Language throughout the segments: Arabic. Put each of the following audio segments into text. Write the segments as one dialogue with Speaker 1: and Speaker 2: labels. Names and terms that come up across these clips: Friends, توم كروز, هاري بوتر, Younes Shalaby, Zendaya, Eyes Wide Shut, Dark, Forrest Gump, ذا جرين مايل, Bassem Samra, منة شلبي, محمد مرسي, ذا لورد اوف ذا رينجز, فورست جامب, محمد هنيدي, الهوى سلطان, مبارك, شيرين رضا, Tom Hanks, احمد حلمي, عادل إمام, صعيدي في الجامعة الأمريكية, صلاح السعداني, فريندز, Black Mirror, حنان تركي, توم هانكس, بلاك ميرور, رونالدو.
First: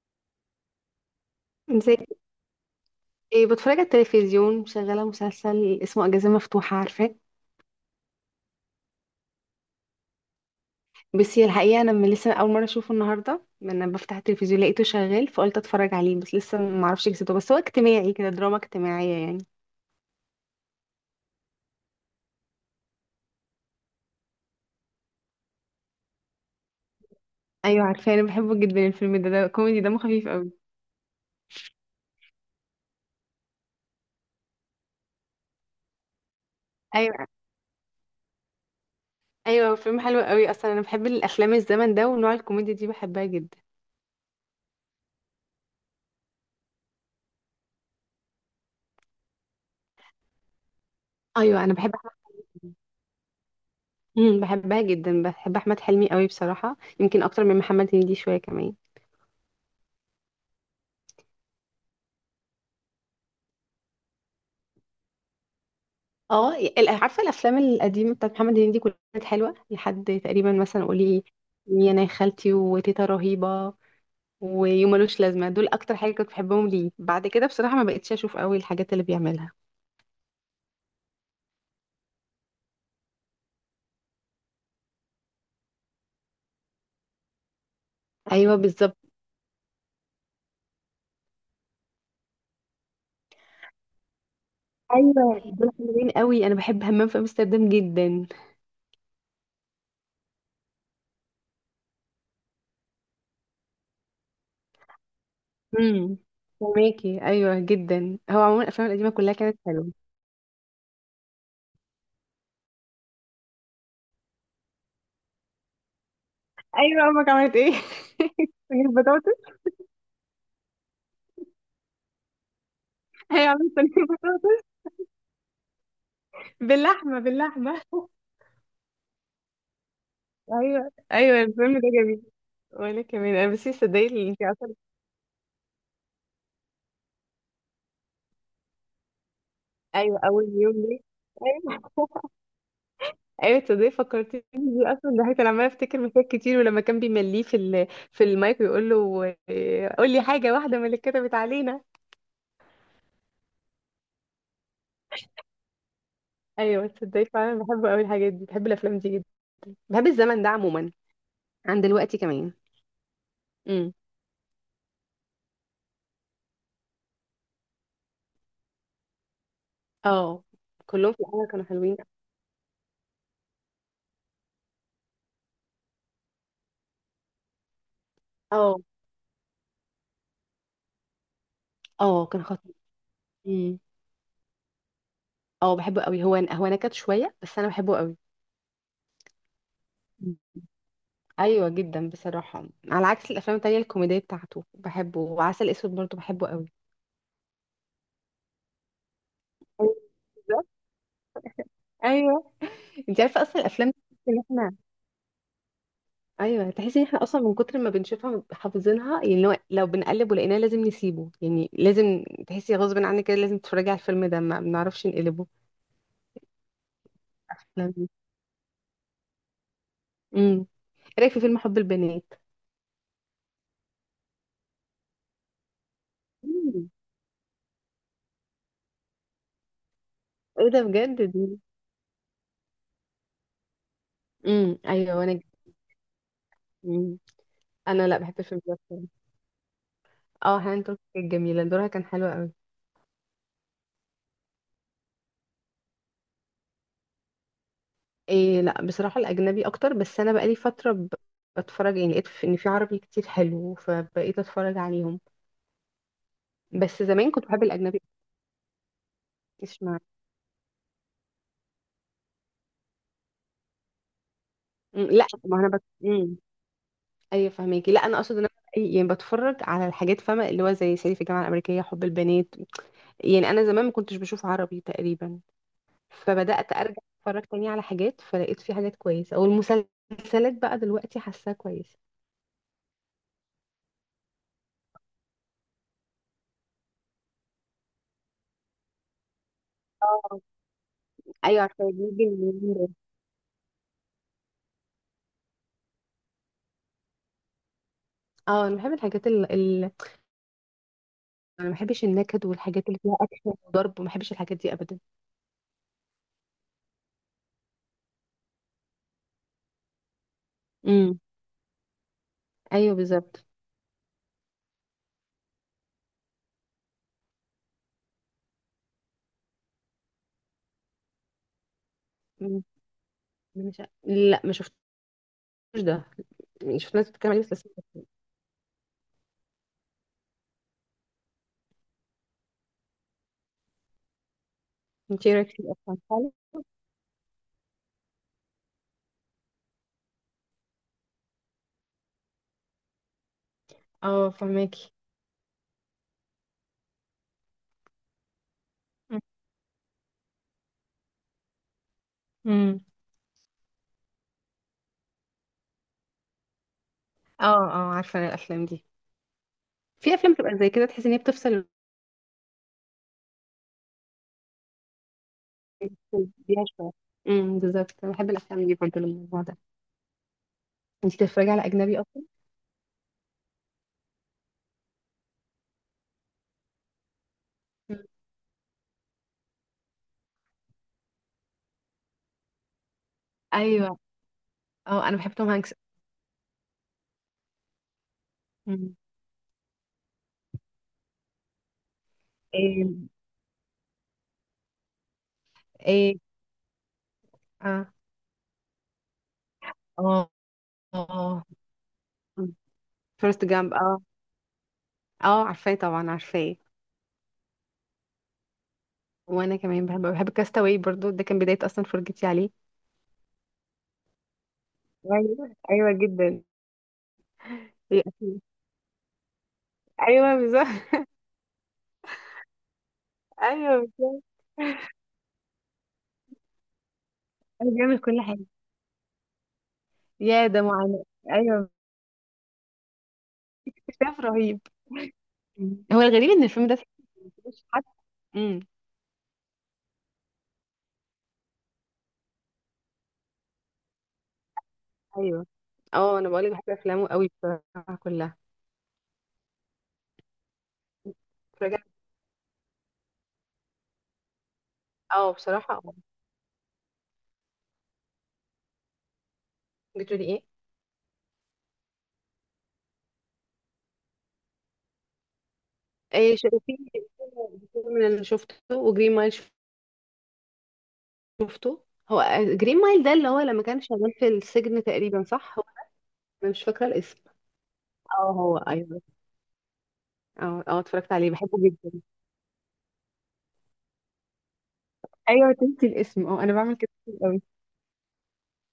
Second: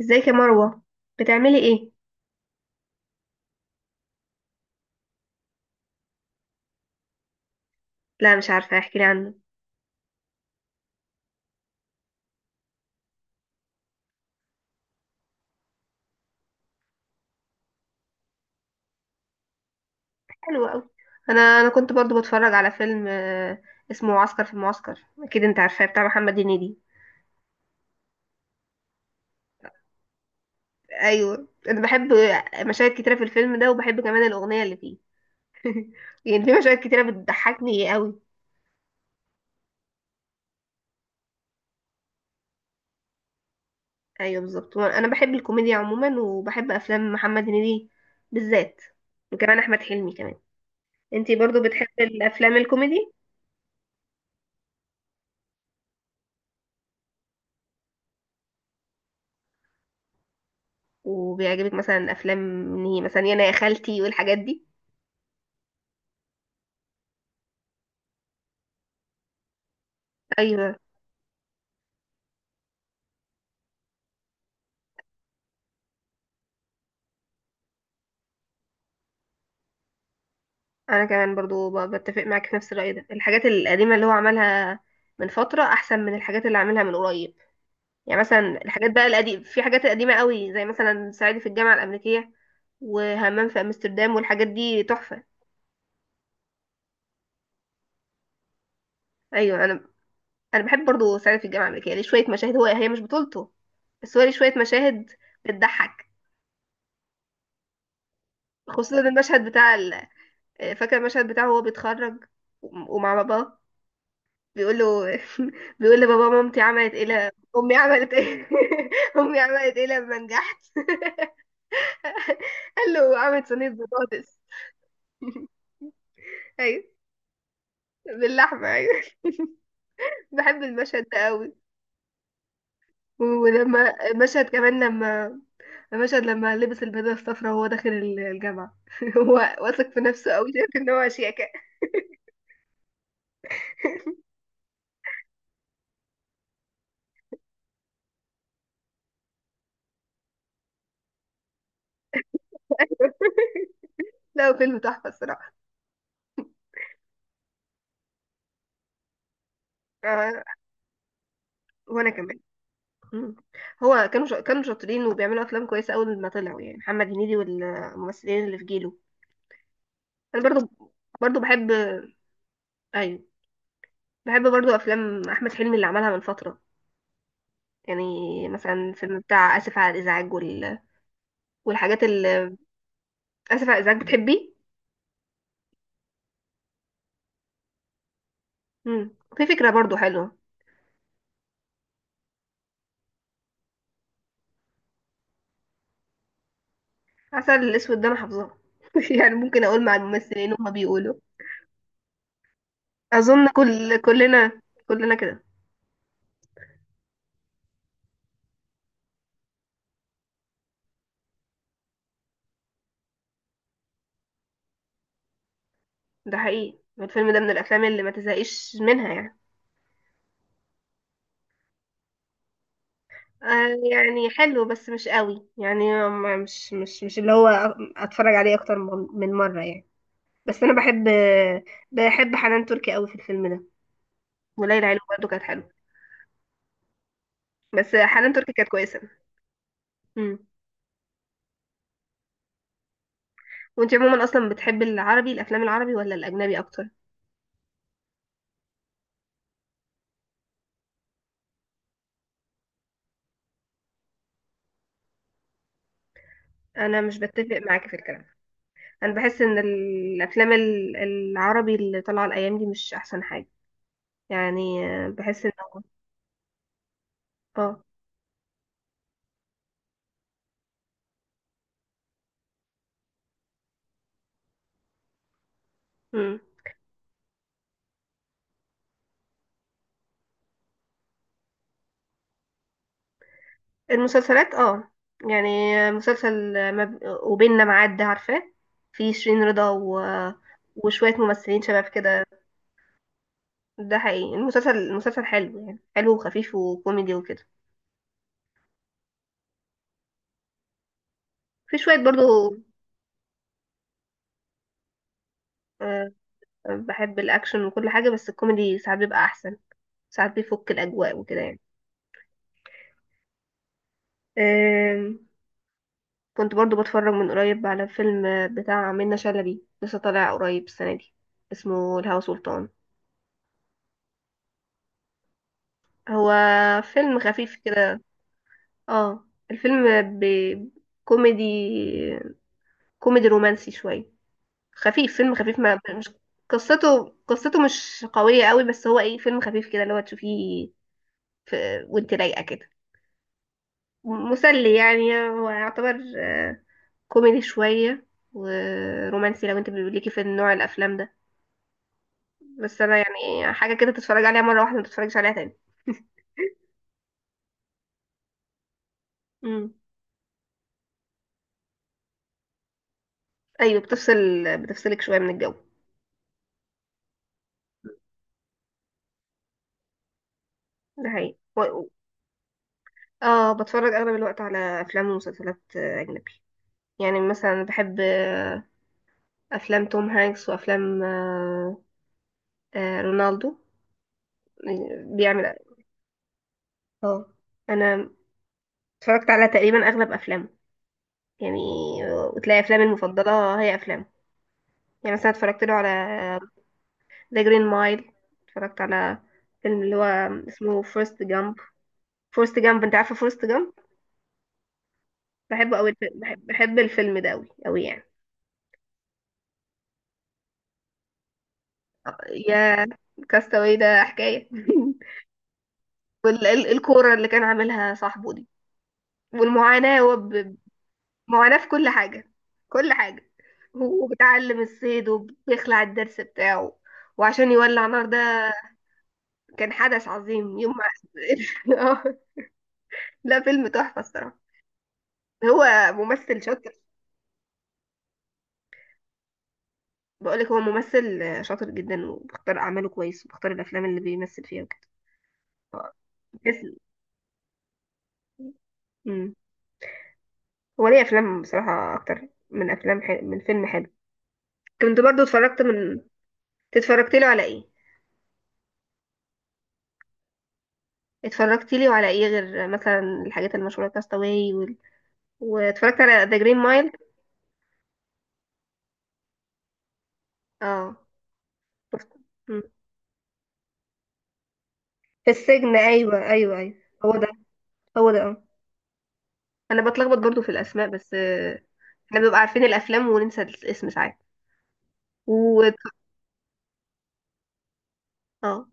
Speaker 1: ازيك يا مروة؟ بتعملي ايه؟
Speaker 2: زي ايه؟ بتفرج على التلفزيون، شغاله مسلسل اسمه اجازه مفتوحه، عارفاه؟
Speaker 1: لا مش عارفة، احكي لي عنه.
Speaker 2: بس هي الحقيقه انا من لسه اول مره اشوفه النهارده، من بفتح التلفزيون لقيته شغال فقلت اتفرج عليه، بس لسه ما اعرفش قصته، بس هو اجتماعي كده، دراما اجتماعيه يعني.
Speaker 1: حلو قوي. انا كنت برضو بتفرج على فيلم اسمه عسكر في المعسكر، اكيد انت عارفاه، بتاع محمد هنيدي.
Speaker 2: ايوه عارفاه، انا بحبه جدا الفيلم ده كوميدي دمه خفيف قوي.
Speaker 1: ايوه انا بحب مشاهد كتيرة في الفيلم ده، وبحب كمان الاغنية اللي فيه. يعني في مشاهد كتيرة
Speaker 2: ايوه
Speaker 1: بتضحكني قوي.
Speaker 2: ايوه، فيلم حلو قوي، اصلا انا بحب الافلام الزمن ده، ونوع الكوميديا دي بحبها جدا.
Speaker 1: ايوه بالظبط، انا بحب الكوميديا عموما، وبحب افلام محمد هنيدي بالذات، وكمان احمد حلمي كمان. انتي برضو
Speaker 2: ايوه انا بحب
Speaker 1: بتحبي
Speaker 2: احمد.
Speaker 1: الافلام الكوميدي؟
Speaker 2: بحبها جدا، بحب احمد حلمي قوي بصراحه، يمكن اكتر من محمد هنيدي شويه كمان.
Speaker 1: وبيعجبك مثلا افلام إن هي مثلا يانا يا خالتي والحاجات دي؟
Speaker 2: اه عارفه الافلام القديمه بتاعت محمد هنيدي كلها كانت حلوه لحد تقريبا
Speaker 1: ايوه
Speaker 2: مثلا، قولي يا انا يا خالتي، وتيتا رهيبه، ويوم ملوش لازمه، دول اكتر حاجه كنت بحبهم ليه، بعد كده بصراحه ما بقتش اشوف قوي الحاجات اللي بيعملها.
Speaker 1: انا كمان برضو بتفق معاك في نفس الرأي ده، الحاجات القديمة اللي هو عملها من فترة احسن من الحاجات اللي عاملها من قريب. يعني
Speaker 2: ايوه
Speaker 1: مثلا الحاجات
Speaker 2: بالظبط.
Speaker 1: بقى القديمة، في حاجات قديمة قوي زي مثلا صعيدي في الجامعة الأمريكية، وهمام في امستردام، والحاجات دي تحفة.
Speaker 2: ايوه دول حلوين قوي، انا بحب همام في امستردام جدا.
Speaker 1: ايوه انا بحب برضو صعيدي في الجامعة الأمريكية، ليه شوية مشاهد، هو هي مش بطولته، بس هو ليه شوية مشاهد بتضحك.
Speaker 2: امم فهماكي، ايوه جدا، هو عموما الافلام
Speaker 1: خصوصا
Speaker 2: القديمه كلها
Speaker 1: المشهد
Speaker 2: كانت
Speaker 1: بتاع
Speaker 2: حلوه.
Speaker 1: فاكر المشهد بتاعه وهو بيتخرج ومع باباه، بيقول له، بيقول لبابا: مامتي عملت ايه
Speaker 2: ايوه امك عملت ايه
Speaker 1: امي عملت ايه،
Speaker 2: صينيه
Speaker 1: امي
Speaker 2: بطاطس.
Speaker 1: عملت ايه لما نجحت؟ قال له عملت
Speaker 2: هي
Speaker 1: صينيه
Speaker 2: عملت صينيه
Speaker 1: بطاطس.
Speaker 2: بطاطس
Speaker 1: ايوه،
Speaker 2: باللحمه، باللحمه
Speaker 1: باللحمه ايوه. بحب
Speaker 2: ايوه.
Speaker 1: المشهد ده
Speaker 2: ايوه
Speaker 1: قوي.
Speaker 2: الفيلم ده جميل، وانا كمان انا بس
Speaker 1: ولما
Speaker 2: تصدقي اللي انت
Speaker 1: مشهد
Speaker 2: اصلا.
Speaker 1: كمان، لما مشهد لما لبس البيضه الصفراء وهو داخل الجامعه، هو واثق في
Speaker 2: ايوه
Speaker 1: نفسه
Speaker 2: اول
Speaker 1: قوي، شايف
Speaker 2: يوم
Speaker 1: ان
Speaker 2: ليه.
Speaker 1: هو شياكه.
Speaker 2: ايوه ايوه تصدقي فكرتيني بيه، اصلا ده انا عماله افتكر مشاهد كتير، ولما كان بيمليه في المايك ويقول له إيه، قول لي حاجه واحده من اللي كتبت علينا.
Speaker 1: لا هو فيلم تحفه الصراحه.
Speaker 2: ايوه تصدقي فعلا، بحب قوي الحاجات دي، بحب الافلام دي جدا، بحب
Speaker 1: آه،
Speaker 2: الزمن ده عموما عن
Speaker 1: وانا
Speaker 2: دلوقتي
Speaker 1: كمان.
Speaker 2: كمان.
Speaker 1: مم.
Speaker 2: امم.
Speaker 1: هو كانوا كانوا شاطرين وبيعملوا افلام كويسه اول ما طلعوا، يعني محمد هنيدي والممثلين اللي في جيله. انا
Speaker 2: اه
Speaker 1: برضو.
Speaker 2: كلهم في
Speaker 1: برضو
Speaker 2: الاول كانوا
Speaker 1: بحب.
Speaker 2: حلوين.
Speaker 1: ايوه بحب برضو افلام احمد حلمي اللي عملها من فتره، يعني
Speaker 2: اه
Speaker 1: مثلا فيلم بتاع اسف على الازعاج والحاجات
Speaker 2: اه كان
Speaker 1: اللي،
Speaker 2: خطير.
Speaker 1: اسف على
Speaker 2: امم.
Speaker 1: الازعاج بتحبي؟
Speaker 2: اه بحبه قوي، هو نكت شويه بس انا بحبه
Speaker 1: امم، في فكره برضو حلوه.
Speaker 2: قوي. ايوه جدا بصراحه، على عكس الافلام التانية الكوميديه بتاعته بحبه، وعسل اسود برضه بحبه قوي.
Speaker 1: عسل الاسود ده انا حافظاه، يعني ممكن اقول
Speaker 2: أيوة
Speaker 1: مع الممثلين
Speaker 2: بالظبط.
Speaker 1: هما بيقولوا.
Speaker 2: أيوة. انت عارفه
Speaker 1: اظن
Speaker 2: اصلا الافلام دي
Speaker 1: كل
Speaker 2: تحس ان
Speaker 1: كلنا
Speaker 2: احنا.
Speaker 1: كلنا كده.
Speaker 2: ايوه تحس ان احنا اصلا من كتر ما بنشوفها حافظينها، يعني لو بنقلب ولقيناه لازم نسيبه، يعني لازم تحسي غصب عنك كده لازم تتفرجي على الفيلم ده، ما بنعرفش نقلبه
Speaker 1: ده حقيقي، الفيلم ده من الافلام
Speaker 2: الافلام
Speaker 1: اللي
Speaker 2: دي.
Speaker 1: ما تزهقش منها يعني.
Speaker 2: امم. إيه رايك في فيلم حب البنات؟
Speaker 1: آه يعني حلو بس مش قوي يعني، ما- مش
Speaker 2: مم.
Speaker 1: مش مش اللي هو اتفرج عليه اكتر من مره يعني. بس
Speaker 2: ايه
Speaker 1: انا
Speaker 2: ده
Speaker 1: بحب،
Speaker 2: بجد دي.
Speaker 1: بحب حنان تركي قوي في الفيلم ده، وليلى علوي
Speaker 2: ايوه
Speaker 1: برضه
Speaker 2: وانا.
Speaker 1: كانت حلوه،
Speaker 2: مم.
Speaker 1: بس
Speaker 2: انا لا
Speaker 1: حنان
Speaker 2: بحب
Speaker 1: تركي
Speaker 2: الفيلم
Speaker 1: كانت
Speaker 2: ده
Speaker 1: كويسه.
Speaker 2: بصراحة.
Speaker 1: امم،
Speaker 2: اه هانت كانت جميله، دورها كان حلو قوي.
Speaker 1: وانت عموما اصلا بتحب العربي، الافلام العربي ولا الاجنبي اكتر؟
Speaker 2: إيه لا بصراحة الأجنبي أكتر، بس أنا بقالي فترة بتفرج يعني، لقيت إن في عربي كتير حلو فبقيت أتفرج عليهم،
Speaker 1: انا
Speaker 2: بس
Speaker 1: مش
Speaker 2: زمان كنت
Speaker 1: بتفق
Speaker 2: بحب
Speaker 1: معاكي في
Speaker 2: الأجنبي.
Speaker 1: الكلام، انا بحس ان
Speaker 2: اسمع.
Speaker 1: الافلام العربي اللي طالعه الايام دي مش احسن حاجه، يعني
Speaker 2: مم، لا
Speaker 1: بحس ان.
Speaker 2: ما أنا بت... مم. أيوة
Speaker 1: اه.
Speaker 2: فهميكي، لا أنا أقصد إن أنا يعني بتفرج على الحاجات فاهمة، اللي هو زي صعيدي في الجامعة الأمريكية، حب البنات، يعني أنا زمان ما كنتش بشوف عربي تقريبا،
Speaker 1: امم.
Speaker 2: فبدأت أرجع أتفرج تاني على حاجات، فلقيت في حاجات كويسة، أو المسلسلات بقى دلوقتي حاساها كويسة.
Speaker 1: المسلسلات اه، يعني مسلسل وبيننا معاد ده عارفاه؟ في شيرين رضا
Speaker 2: اه
Speaker 1: وشويه
Speaker 2: ايوه
Speaker 1: ممثلين شباب
Speaker 2: عارفه، بيجي
Speaker 1: كده.
Speaker 2: من اليومين دول.
Speaker 1: ده حقيقي، المسلسل، المسلسل حلو، يعني حلو وخفيف وكوميدي وكده.
Speaker 2: اه انا بحب الحاجات، انا ما
Speaker 1: في شوية
Speaker 2: بحبش النكد
Speaker 1: برضو.
Speaker 2: والحاجات اللي فيها اكشن وضرب، وما بحبش الحاجات دي ابدا.
Speaker 1: آه، بحب الأكشن وكل حاجة، بس الكوميدي ساعات بيبقى أحسن، ساعات بيفك الأجواء
Speaker 2: امم
Speaker 1: وكده يعني.
Speaker 2: ايوه بالظبط.
Speaker 1: آم، كنت برضو بتفرج من قريب على فيلم بتاع منة شلبي، لسه طالع قريب السنة دي، اسمه الهوى
Speaker 2: مم.
Speaker 1: سلطان.
Speaker 2: أنا مش لا ما شفتوش ده،
Speaker 1: هو
Speaker 2: يعني شفت ناس
Speaker 1: فيلم
Speaker 2: بتتكلم عليه بس
Speaker 1: خفيف كده. اه الفيلم بكوميدي كوميدي كوميدي رومانسي شوية، خفيف،
Speaker 2: انت ايه
Speaker 1: فيلم
Speaker 2: رايك
Speaker 1: خفيف،
Speaker 2: فيه
Speaker 1: ما
Speaker 2: اصلا
Speaker 1: مش،
Speaker 2: فعلا؟
Speaker 1: قصته، قصته مش قوية قوي، بس هو ايه، فيلم خفيف كده اللي هو تشوفيه في وانت رايقة كده،
Speaker 2: اه
Speaker 1: مسلي
Speaker 2: فهماكي.
Speaker 1: يعني، هو يعتبر كوميدي شوية ورومانسي، لو انت ليكي في النوع الافلام ده، بس
Speaker 2: امم.
Speaker 1: انا يعني حاجة كده تتفرج عليها مرة واحدة، ما تتفرجش عليها تاني.
Speaker 2: اه اه عارفه أنا الافلام دي،
Speaker 1: امم،
Speaker 2: في افلام بتبقى زي كده تحس ان هي بتفصل
Speaker 1: ايوه بتفصل، بتفصلك شوية من الجو.
Speaker 2: بيها شويه. بالظبط، انا بحب الافلام دي برضه للموضوع ده.
Speaker 1: ده
Speaker 2: انت
Speaker 1: حقيقي
Speaker 2: بتتفرجي على اجنبي اصلا؟
Speaker 1: اه، بتفرج اغلب الوقت على افلام ومسلسلات اجنبي، يعني مثلا بحب
Speaker 2: مم.
Speaker 1: افلام توم هانكس، وافلام آه رونالدو،
Speaker 2: ايوه.
Speaker 1: يعني
Speaker 2: اه انا بحب توم
Speaker 1: بيعمل،
Speaker 2: هانكس.
Speaker 1: اه انا
Speaker 2: مم.
Speaker 1: اتفرجت على تقريبا اغلب افلامه يعني، وتلاقي افلامي
Speaker 2: ايه.
Speaker 1: المفضله هي افلامه، يعني مثلا اتفرجت له على
Speaker 2: ايه.
Speaker 1: ذا جرين
Speaker 2: اه.
Speaker 1: مايل، اتفرجت على فيلم اللي هو اسمه فورست
Speaker 2: اه
Speaker 1: جامب، فورست جامب، انت عارفه فورست
Speaker 2: فيرست
Speaker 1: جامب؟
Speaker 2: جامب، اه Forrest Gump. اه عارفاه
Speaker 1: بحبه قوي،
Speaker 2: طبعا
Speaker 1: بحب,
Speaker 2: عارفاه.
Speaker 1: بحب الفيلم ده قوي قوي يعني.
Speaker 2: وانا كمان بحب كاستاوي برضو، ده كان بداية اصلا فرجتي عليه.
Speaker 1: يا كاستاوي ده حكايه،
Speaker 2: ايوه ايوه جدا.
Speaker 1: والكوره اللي كان عاملها
Speaker 2: هي
Speaker 1: صاحبه
Speaker 2: أكيد.
Speaker 1: دي، والمعاناه، هو
Speaker 2: ايوه بالظبط.
Speaker 1: معاناة في كل حاجة، كل حاجة،
Speaker 2: ايوه
Speaker 1: هو
Speaker 2: بالظبط.
Speaker 1: بيتعلم الصيد وبيخلع الدرس بتاعه وعشان
Speaker 2: أنا
Speaker 1: يولع
Speaker 2: بيعمل
Speaker 1: نار ده،
Speaker 2: كل حاجه.
Speaker 1: كان حدث
Speaker 2: يا
Speaker 1: عظيم
Speaker 2: ده
Speaker 1: يوم
Speaker 2: معاناة. ايوه.
Speaker 1: ما. لا فيلم تحفة
Speaker 2: اكتشاف
Speaker 1: الصراحة.
Speaker 2: رهيب. مم.
Speaker 1: هو
Speaker 2: هو الغريب
Speaker 1: ممثل
Speaker 2: ان الفيلم
Speaker 1: شاطر،
Speaker 2: ده مش حد. امم.
Speaker 1: بقولك هو ممثل شاطر جدا، وبختار أعماله كويس، وبختار الأفلام اللي بيمثل فيها وكده.
Speaker 2: ايوه.
Speaker 1: آه،
Speaker 2: اه انا بقولك بحب
Speaker 1: تسلم.
Speaker 2: افلامه قوي بصراحه كلها.
Speaker 1: مم. هو ليه أفلام
Speaker 2: رجعت.
Speaker 1: بصراحة أكتر من أفلام من فيلم حلو. كنت برضو
Speaker 2: اه
Speaker 1: اتفرجت
Speaker 2: بصراحه اه.
Speaker 1: من، اتفرجت له على ايه،
Speaker 2: بتقولي ايه؟
Speaker 1: اتفرجت له على ايه غير مثلا الحاجات المشهورة كاستاوي، واتفرجت على
Speaker 2: ايه
Speaker 1: ذا جرين
Speaker 2: شايفين.
Speaker 1: مايل.
Speaker 2: الفيلم اللي شفته، وجرين مايل
Speaker 1: اه
Speaker 2: شفته.
Speaker 1: شفته.
Speaker 2: هو
Speaker 1: مم.
Speaker 2: جرين مايل ده اللي هو لما كان شغال في السجن تقريبا،
Speaker 1: في
Speaker 2: صح هو.
Speaker 1: السجن ايوه
Speaker 2: انا
Speaker 1: ايوه
Speaker 2: مش
Speaker 1: ايوه.
Speaker 2: فاكره
Speaker 1: هو
Speaker 2: الاسم.
Speaker 1: ده، هو ده
Speaker 2: اه
Speaker 1: اه.
Speaker 2: هو ايوه.
Speaker 1: انا بتلخبط برضو في
Speaker 2: اه اه
Speaker 1: الاسماء
Speaker 2: اتفرجت
Speaker 1: بس،
Speaker 2: عليه بحبه جدا.
Speaker 1: احنا بنبقى عارفين الافلام وننسى الاسم ساعات
Speaker 2: ايوه
Speaker 1: و
Speaker 2: تنسي الاسم، اه انا بعمل كده كتير قوي.
Speaker 1: اه.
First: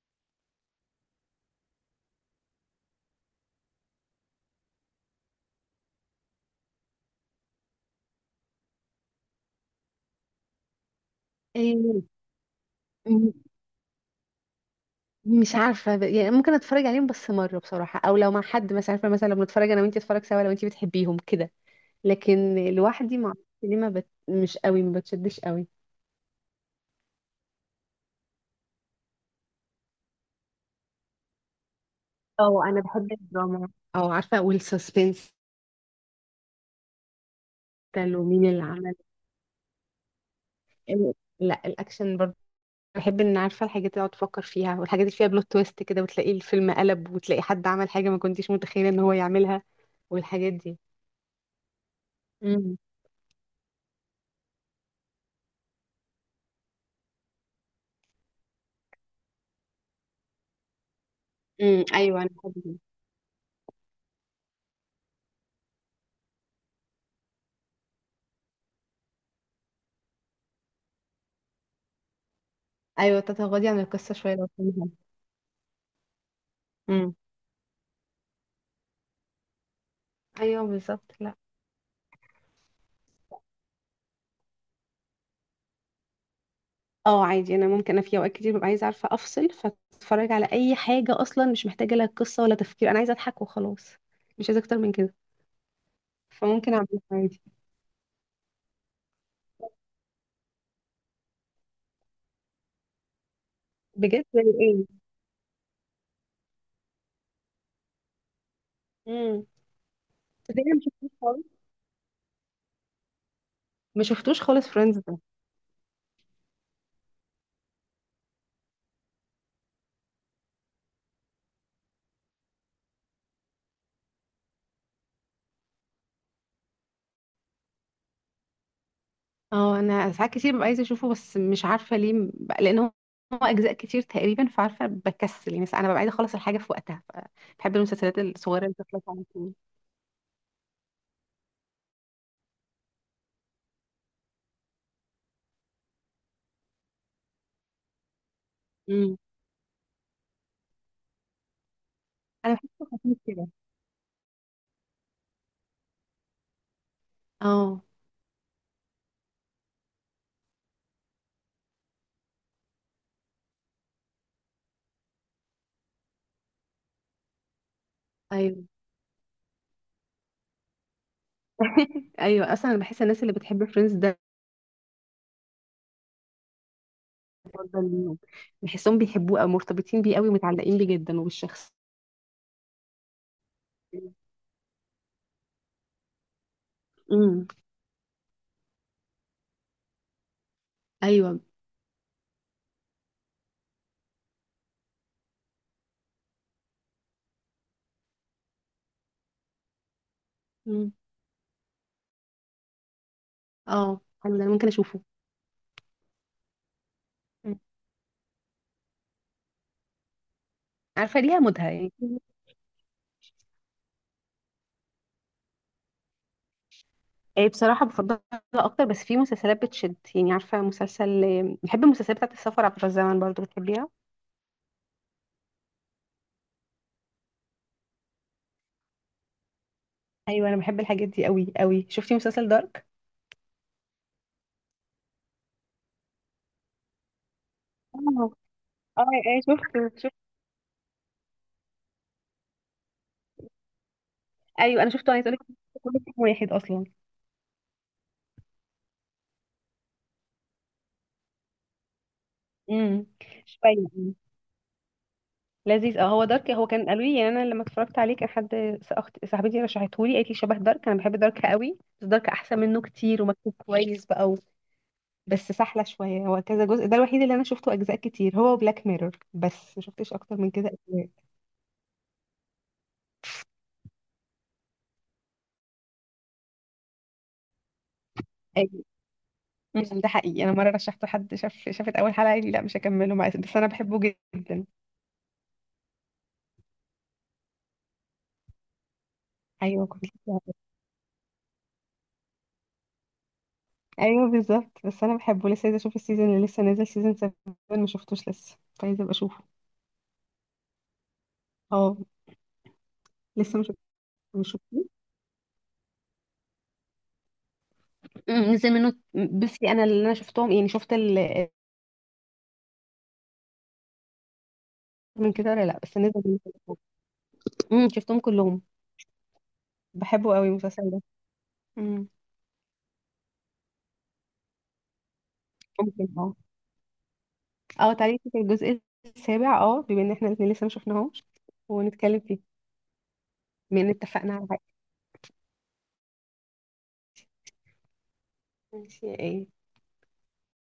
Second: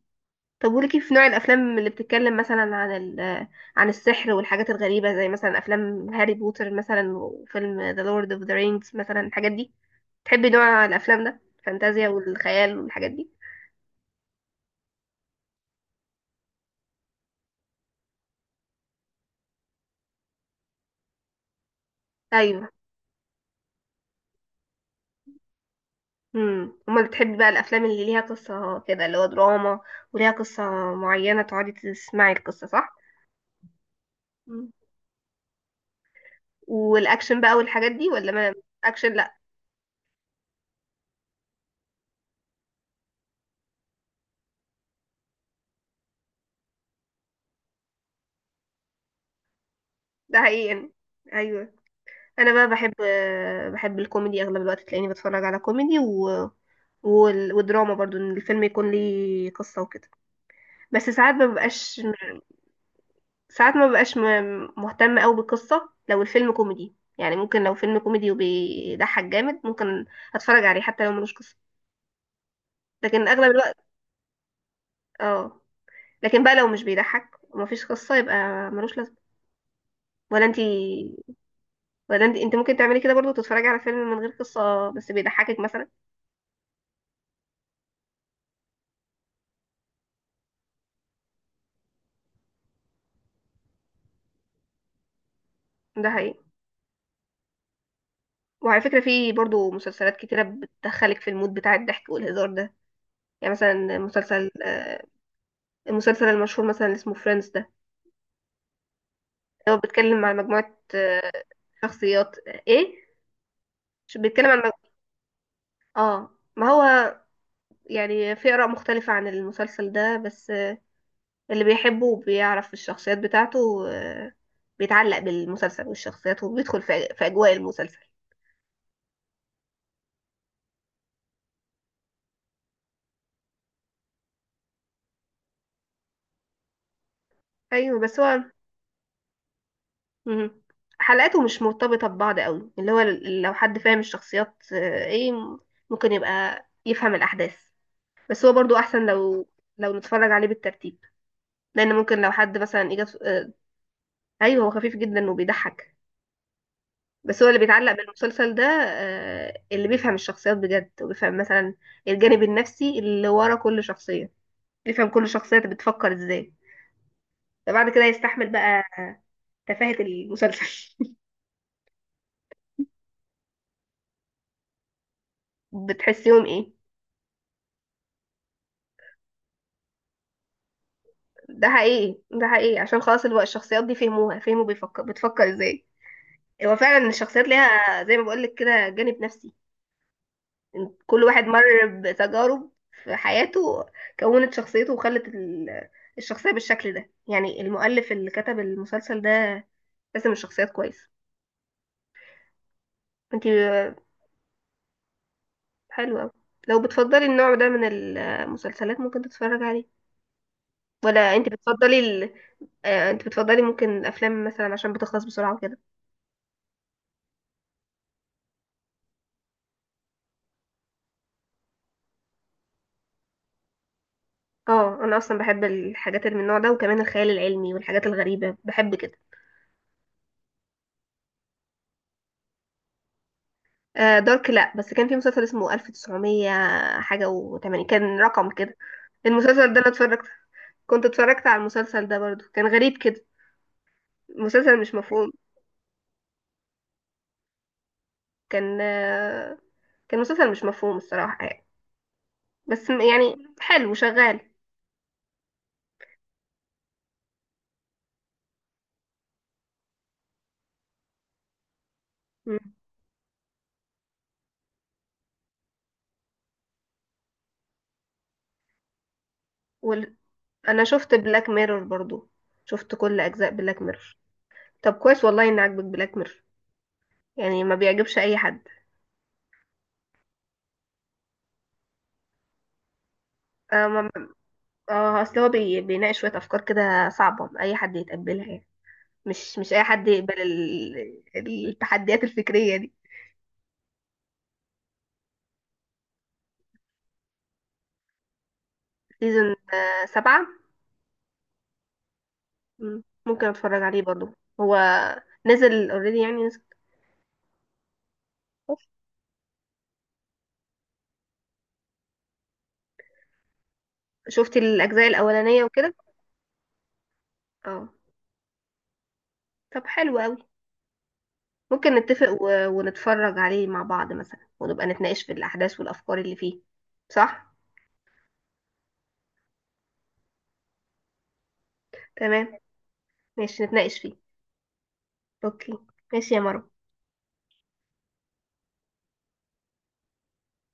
Speaker 1: طب وليكي في نوع الافلام اللي بتتكلم مثلا عن ال... آه، عن السحر والحاجات الغريبه، زي مثلا افلام هاري بوتر مثلا، وفيلم ذا لورد اوف ذا رينجز مثلا، الحاجات دي، تحبي نوع الافلام ده،
Speaker 2: إيه،
Speaker 1: الفانتازيا والخيال والحاجات دي؟
Speaker 2: م- مش عارفه يعني ممكن اتفرج عليهم بس مره بصراحه، او لو مع حد مثلا، عارفه مثلا لو بنتفرج انا وانتي اتفرج سوا، لو انتي بتحبيهم كده، لكن
Speaker 1: ايوه.
Speaker 2: لوحدي ما اعرفش ليه ما بت... مش قوي ما بتشدش قوي.
Speaker 1: امم، امال بتحبي بقى الافلام اللي ليها قصه كده اللي هو دراما، وليها قصه معينه تقعدي تسمعي
Speaker 2: اه
Speaker 1: القصه،
Speaker 2: انا
Speaker 1: صح؟
Speaker 2: بحب الدراما. اه عارفه
Speaker 1: مم.
Speaker 2: والسسبنس.
Speaker 1: والاكشن بقى والحاجات دي
Speaker 2: ده،
Speaker 1: ولا
Speaker 2: ومين
Speaker 1: ما؟
Speaker 2: اللي عمل.
Speaker 1: اكشن لا.
Speaker 2: لا الاكشن برضه، بحب ان عارفه الحاجات اللي اقعد افكر فيها، والحاجات اللي فيها بلوت تويست كده، وتلاقي الفيلم قلب، وتلاقي حد عمل حاجه ما كنتيش متخيله ان هو يعملها،
Speaker 1: ده
Speaker 2: والحاجات
Speaker 1: حقيقي
Speaker 2: دي.
Speaker 1: يعني. ايوه انا بقى
Speaker 2: امم.
Speaker 1: بحب، بحب الكوميدي اغلب الوقت، تلاقيني بتفرج على كوميدي ودراما برضو، ان الفيلم يكون ليه قصه وكده، بس ساعات ما ببقاش،
Speaker 2: ايوه انا بحب كده.
Speaker 1: ساعات ما ببقاش مهتمه قوي بالقصه لو الفيلم كوميدي، يعني ممكن لو فيلم كوميدي وبيضحك جامد ممكن اتفرج عليه حتى لو ملوش قصه.
Speaker 2: ايوه
Speaker 1: لكن اغلب
Speaker 2: تتغاضي
Speaker 1: الوقت
Speaker 2: عن القصه شويه لو فيها.
Speaker 1: اه، لكن بقى لو مش
Speaker 2: امم
Speaker 1: بيضحك ومفيش قصة يبقى ملوش لازمة. ولا
Speaker 2: ايوه
Speaker 1: انتي،
Speaker 2: بالظبط. لا
Speaker 1: ولا انتي انت ممكن تعملي كده برضو، تتفرجي على فيلم من غير قصة بس بيضحكك مثلا؟
Speaker 2: اه عادي، انا ممكن، انا في اوقات كتير ببقى عايزه عارفه افصل، فاتفرج على اي حاجه اصلا مش محتاجه لها قصه ولا تفكير، انا عايزه اضحك وخلاص، مش عايزه اكتر من كده.
Speaker 1: ده حقيقي.
Speaker 2: فممكن اعمل عادي.
Speaker 1: وعلى فكرة في برضو مسلسلات كتيرة بتدخلك في المود بتاع الضحك والهزار ده، يعني مثلا
Speaker 2: بجد زي
Speaker 1: مسلسل
Speaker 2: ايه؟
Speaker 1: المسلسل المشهور مثلا اللي اسمه فريندز ده،
Speaker 2: امم.
Speaker 1: هو بيتكلم عن
Speaker 2: ده أنا
Speaker 1: مجموعة
Speaker 2: ما شفتوش خالص،
Speaker 1: شخصيات آه، ايه
Speaker 2: ما
Speaker 1: مش
Speaker 2: شفتوش
Speaker 1: بيتكلم عن
Speaker 2: خالص فريندز.
Speaker 1: اه ما هو، يعني في آراء مختلفة عن المسلسل ده، بس اللي بيحبه وبيعرف الشخصيات بتاعته، بيتعلق بالمسلسل والشخصيات، وبيدخل في في أجواء المسلسل.
Speaker 2: اه انا ساعات كتير ببقى عايزه اشوفه، بس مش عارفه ليه، لان هو، هو اجزاء كتير تقريبا، فعارفه بكسل، يعني ساعات انا ببقى عايزه اخلص الحاجه في وقتها بحب
Speaker 1: أيوة
Speaker 2: المسلسلات
Speaker 1: بس هو،
Speaker 2: الصغيره اللي بتخلص على طول.
Speaker 1: مم. حلقاته مش مرتبطة ببعض قوي، اللي هو لو حد فاهم الشخصيات آه، ايه ممكن يبقى يفهم الأحداث، بس هو برضو أحسن
Speaker 2: امم.
Speaker 1: لو، لو نتفرج عليه بالترتيب، لأن ممكن لو
Speaker 2: انا
Speaker 1: حد
Speaker 2: بحسه
Speaker 1: مثلا إجا
Speaker 2: خفيف كده.
Speaker 1: أيوة هو خفيف جدا وبيضحك، بس هو اللي
Speaker 2: اه
Speaker 1: بيتعلق بالمسلسل ده اللي بيفهم الشخصيات بجد وبيفهم مثلا الجانب النفسي اللي ورا كل شخصية، يفهم كل شخصية بتفكر ازاي، فبعد كده يستحمل
Speaker 2: ايوه.
Speaker 1: بقى تفاهة المسلسل.
Speaker 2: ايوه اصلا انا بحس الناس اللي بتحب فريندز ده،
Speaker 1: بتحسيهم ايه؟
Speaker 2: أفضل ليهم. بحسهم بيحبوه او مرتبطين بيه قوي ومتعلقين بيه جدا
Speaker 1: ده
Speaker 2: وبالشخص.
Speaker 1: حقيقي، ده حقيقي، عشان خلاص الوقت الشخصيات دي فهموها، فهموا بيفكر بتفكر ازاي، هو فعلا
Speaker 2: امم.
Speaker 1: الشخصيات ليها زي ما بقولك كده جانب نفسي، إن كل
Speaker 2: ايوه.
Speaker 1: واحد مر بتجارب في حياته كونت شخصيته، وخلت الشخصية بالشكل ده، يعني المؤلف اللي كتب المسلسل ده رسم الشخصيات
Speaker 2: امم.
Speaker 1: كويس. انتي
Speaker 2: اه حلو، ده أنا ممكن اشوفه.
Speaker 1: حلوة أوي. لو بتفضلي النوع
Speaker 2: مم.
Speaker 1: ده من المسلسلات ممكن تتفرج عليه،
Speaker 2: عارفه
Speaker 1: ولا
Speaker 2: ليها
Speaker 1: انت
Speaker 2: مودها يعني.
Speaker 1: بتفضلي ال... آه، انت بتفضلي ممكن الافلام مثلا عشان بتخلص بسرعه وكده؟
Speaker 2: إيه بصراحة بفضلها أكتر، بس في مسلسلات بتشد، يعني عارفة مسلسل بحب المسلسلات بتاعت السفر عبر الزمن، برضو بتحبيها؟
Speaker 1: اه انا اصلا بحب الحاجات اللي من النوع ده، وكمان الخيال العلمي والحاجات الغريبه بحب كده.
Speaker 2: ايوه انا بحب الحاجات دي قوي قوي، شفتي مسلسل دارك؟
Speaker 1: آه دارك لا، بس كان في مسلسل اسمه 1900 حاجه وتمانين، كان
Speaker 2: اه.
Speaker 1: رقم كده.
Speaker 2: اه. ايه؟
Speaker 1: المسلسل ده انا
Speaker 2: شفت شفت.
Speaker 1: اتفرجت، كنت اتفرجت على المسلسل ده برضو، كان غريب كده، مسلسل
Speaker 2: أيوة أنا
Speaker 1: مش
Speaker 2: شفته عايزة
Speaker 1: مفهوم.
Speaker 2: أقولك، كله في واحد اصلا.
Speaker 1: كان آه، كان مسلسل مش مفهوم الصراحه يعني، بس
Speaker 2: امم.
Speaker 1: يعني
Speaker 2: شويه
Speaker 1: حلو
Speaker 2: يعني.
Speaker 1: شغال.
Speaker 2: لذيذ اه، هو دارك هو كان قالوا لي يعني، انا لما اتفرجت عليه كان حد، اخت صاحبتي رشحته لي، قالت لي شبه دارك، انا بحب دارك قوي، بس دارك احسن
Speaker 1: مم.
Speaker 2: منه كتير، ومكتوب كويس بقى، بس سحلة شوية، هو كذا جزء، ده الوحيد اللي أنا شفته أجزاء كتير هو بلاك ميرور، بس ما شفتش
Speaker 1: وال...
Speaker 2: أكتر من كده
Speaker 1: انا
Speaker 2: أجزاء.
Speaker 1: شفت بلاك ميرور برضو، شفت كل اجزاء بلاك ميرور. طب كويس والله ان عاجبك بلاك ميرور، يعني ما بيعجبش اي حد.
Speaker 2: أيوة. مم، ده حقيقي، أنا مرة رشحته حد، شاف شافت أول حلقة قال لي لا مش هكمله معاك، بس أنا
Speaker 1: اه
Speaker 2: بحبه جدا.
Speaker 1: اصل هو بيناقش شويه افكار كده صعبه اي حد يتقبلها، يعني مش اي
Speaker 2: أيوة كنت
Speaker 1: حد
Speaker 2: لسه
Speaker 1: يقبل
Speaker 2: هقول.
Speaker 1: التحديات الفكريه دي.
Speaker 2: أيوة بالظبط، بس أنا بحبه، لسه عايزة أشوف السيزون اللي لسه نازل، سيزون 7 ما شفتوش لسه، فعايزة أبقى أشوفه.
Speaker 1: سيزون سبعة.
Speaker 2: أه
Speaker 1: مم، ممكن
Speaker 2: لسه مش
Speaker 1: اتفرج عليه برضو.
Speaker 2: مش
Speaker 1: هو
Speaker 2: شفتوه.
Speaker 1: نزل اوريدي يعني نزل.
Speaker 2: مم، نزل منه، بصي أنا اللي أنا شفتهم يعني شفت ال،
Speaker 1: شفتي الاجزاء
Speaker 2: من كده
Speaker 1: الاولانيه
Speaker 2: ولا لا
Speaker 1: وكده؟
Speaker 2: بس نزل منه.
Speaker 1: اه
Speaker 2: مم، شفتهم كلهم.
Speaker 1: طب حلو
Speaker 2: بحبه
Speaker 1: قوي.
Speaker 2: قوي المسلسل ده.
Speaker 1: ممكن
Speaker 2: مم.
Speaker 1: نتفق ونتفرج عليه مع بعض مثلا، ونبقى نتناقش في الاحداث
Speaker 2: ممكن
Speaker 1: والافكار
Speaker 2: اه.
Speaker 1: اللي فيه، صح؟
Speaker 2: اه تعالي نشوف الجزء السابع، اه بما ان احنا الاتنين لسه ما شفناهوش، ونتكلم فيه،
Speaker 1: تمام، ماشي
Speaker 2: بما ان
Speaker 1: نتناقش فيه.
Speaker 2: اتفقنا على حاجة.
Speaker 1: اوكي، ماشي يا مروة.
Speaker 2: ماشي ايه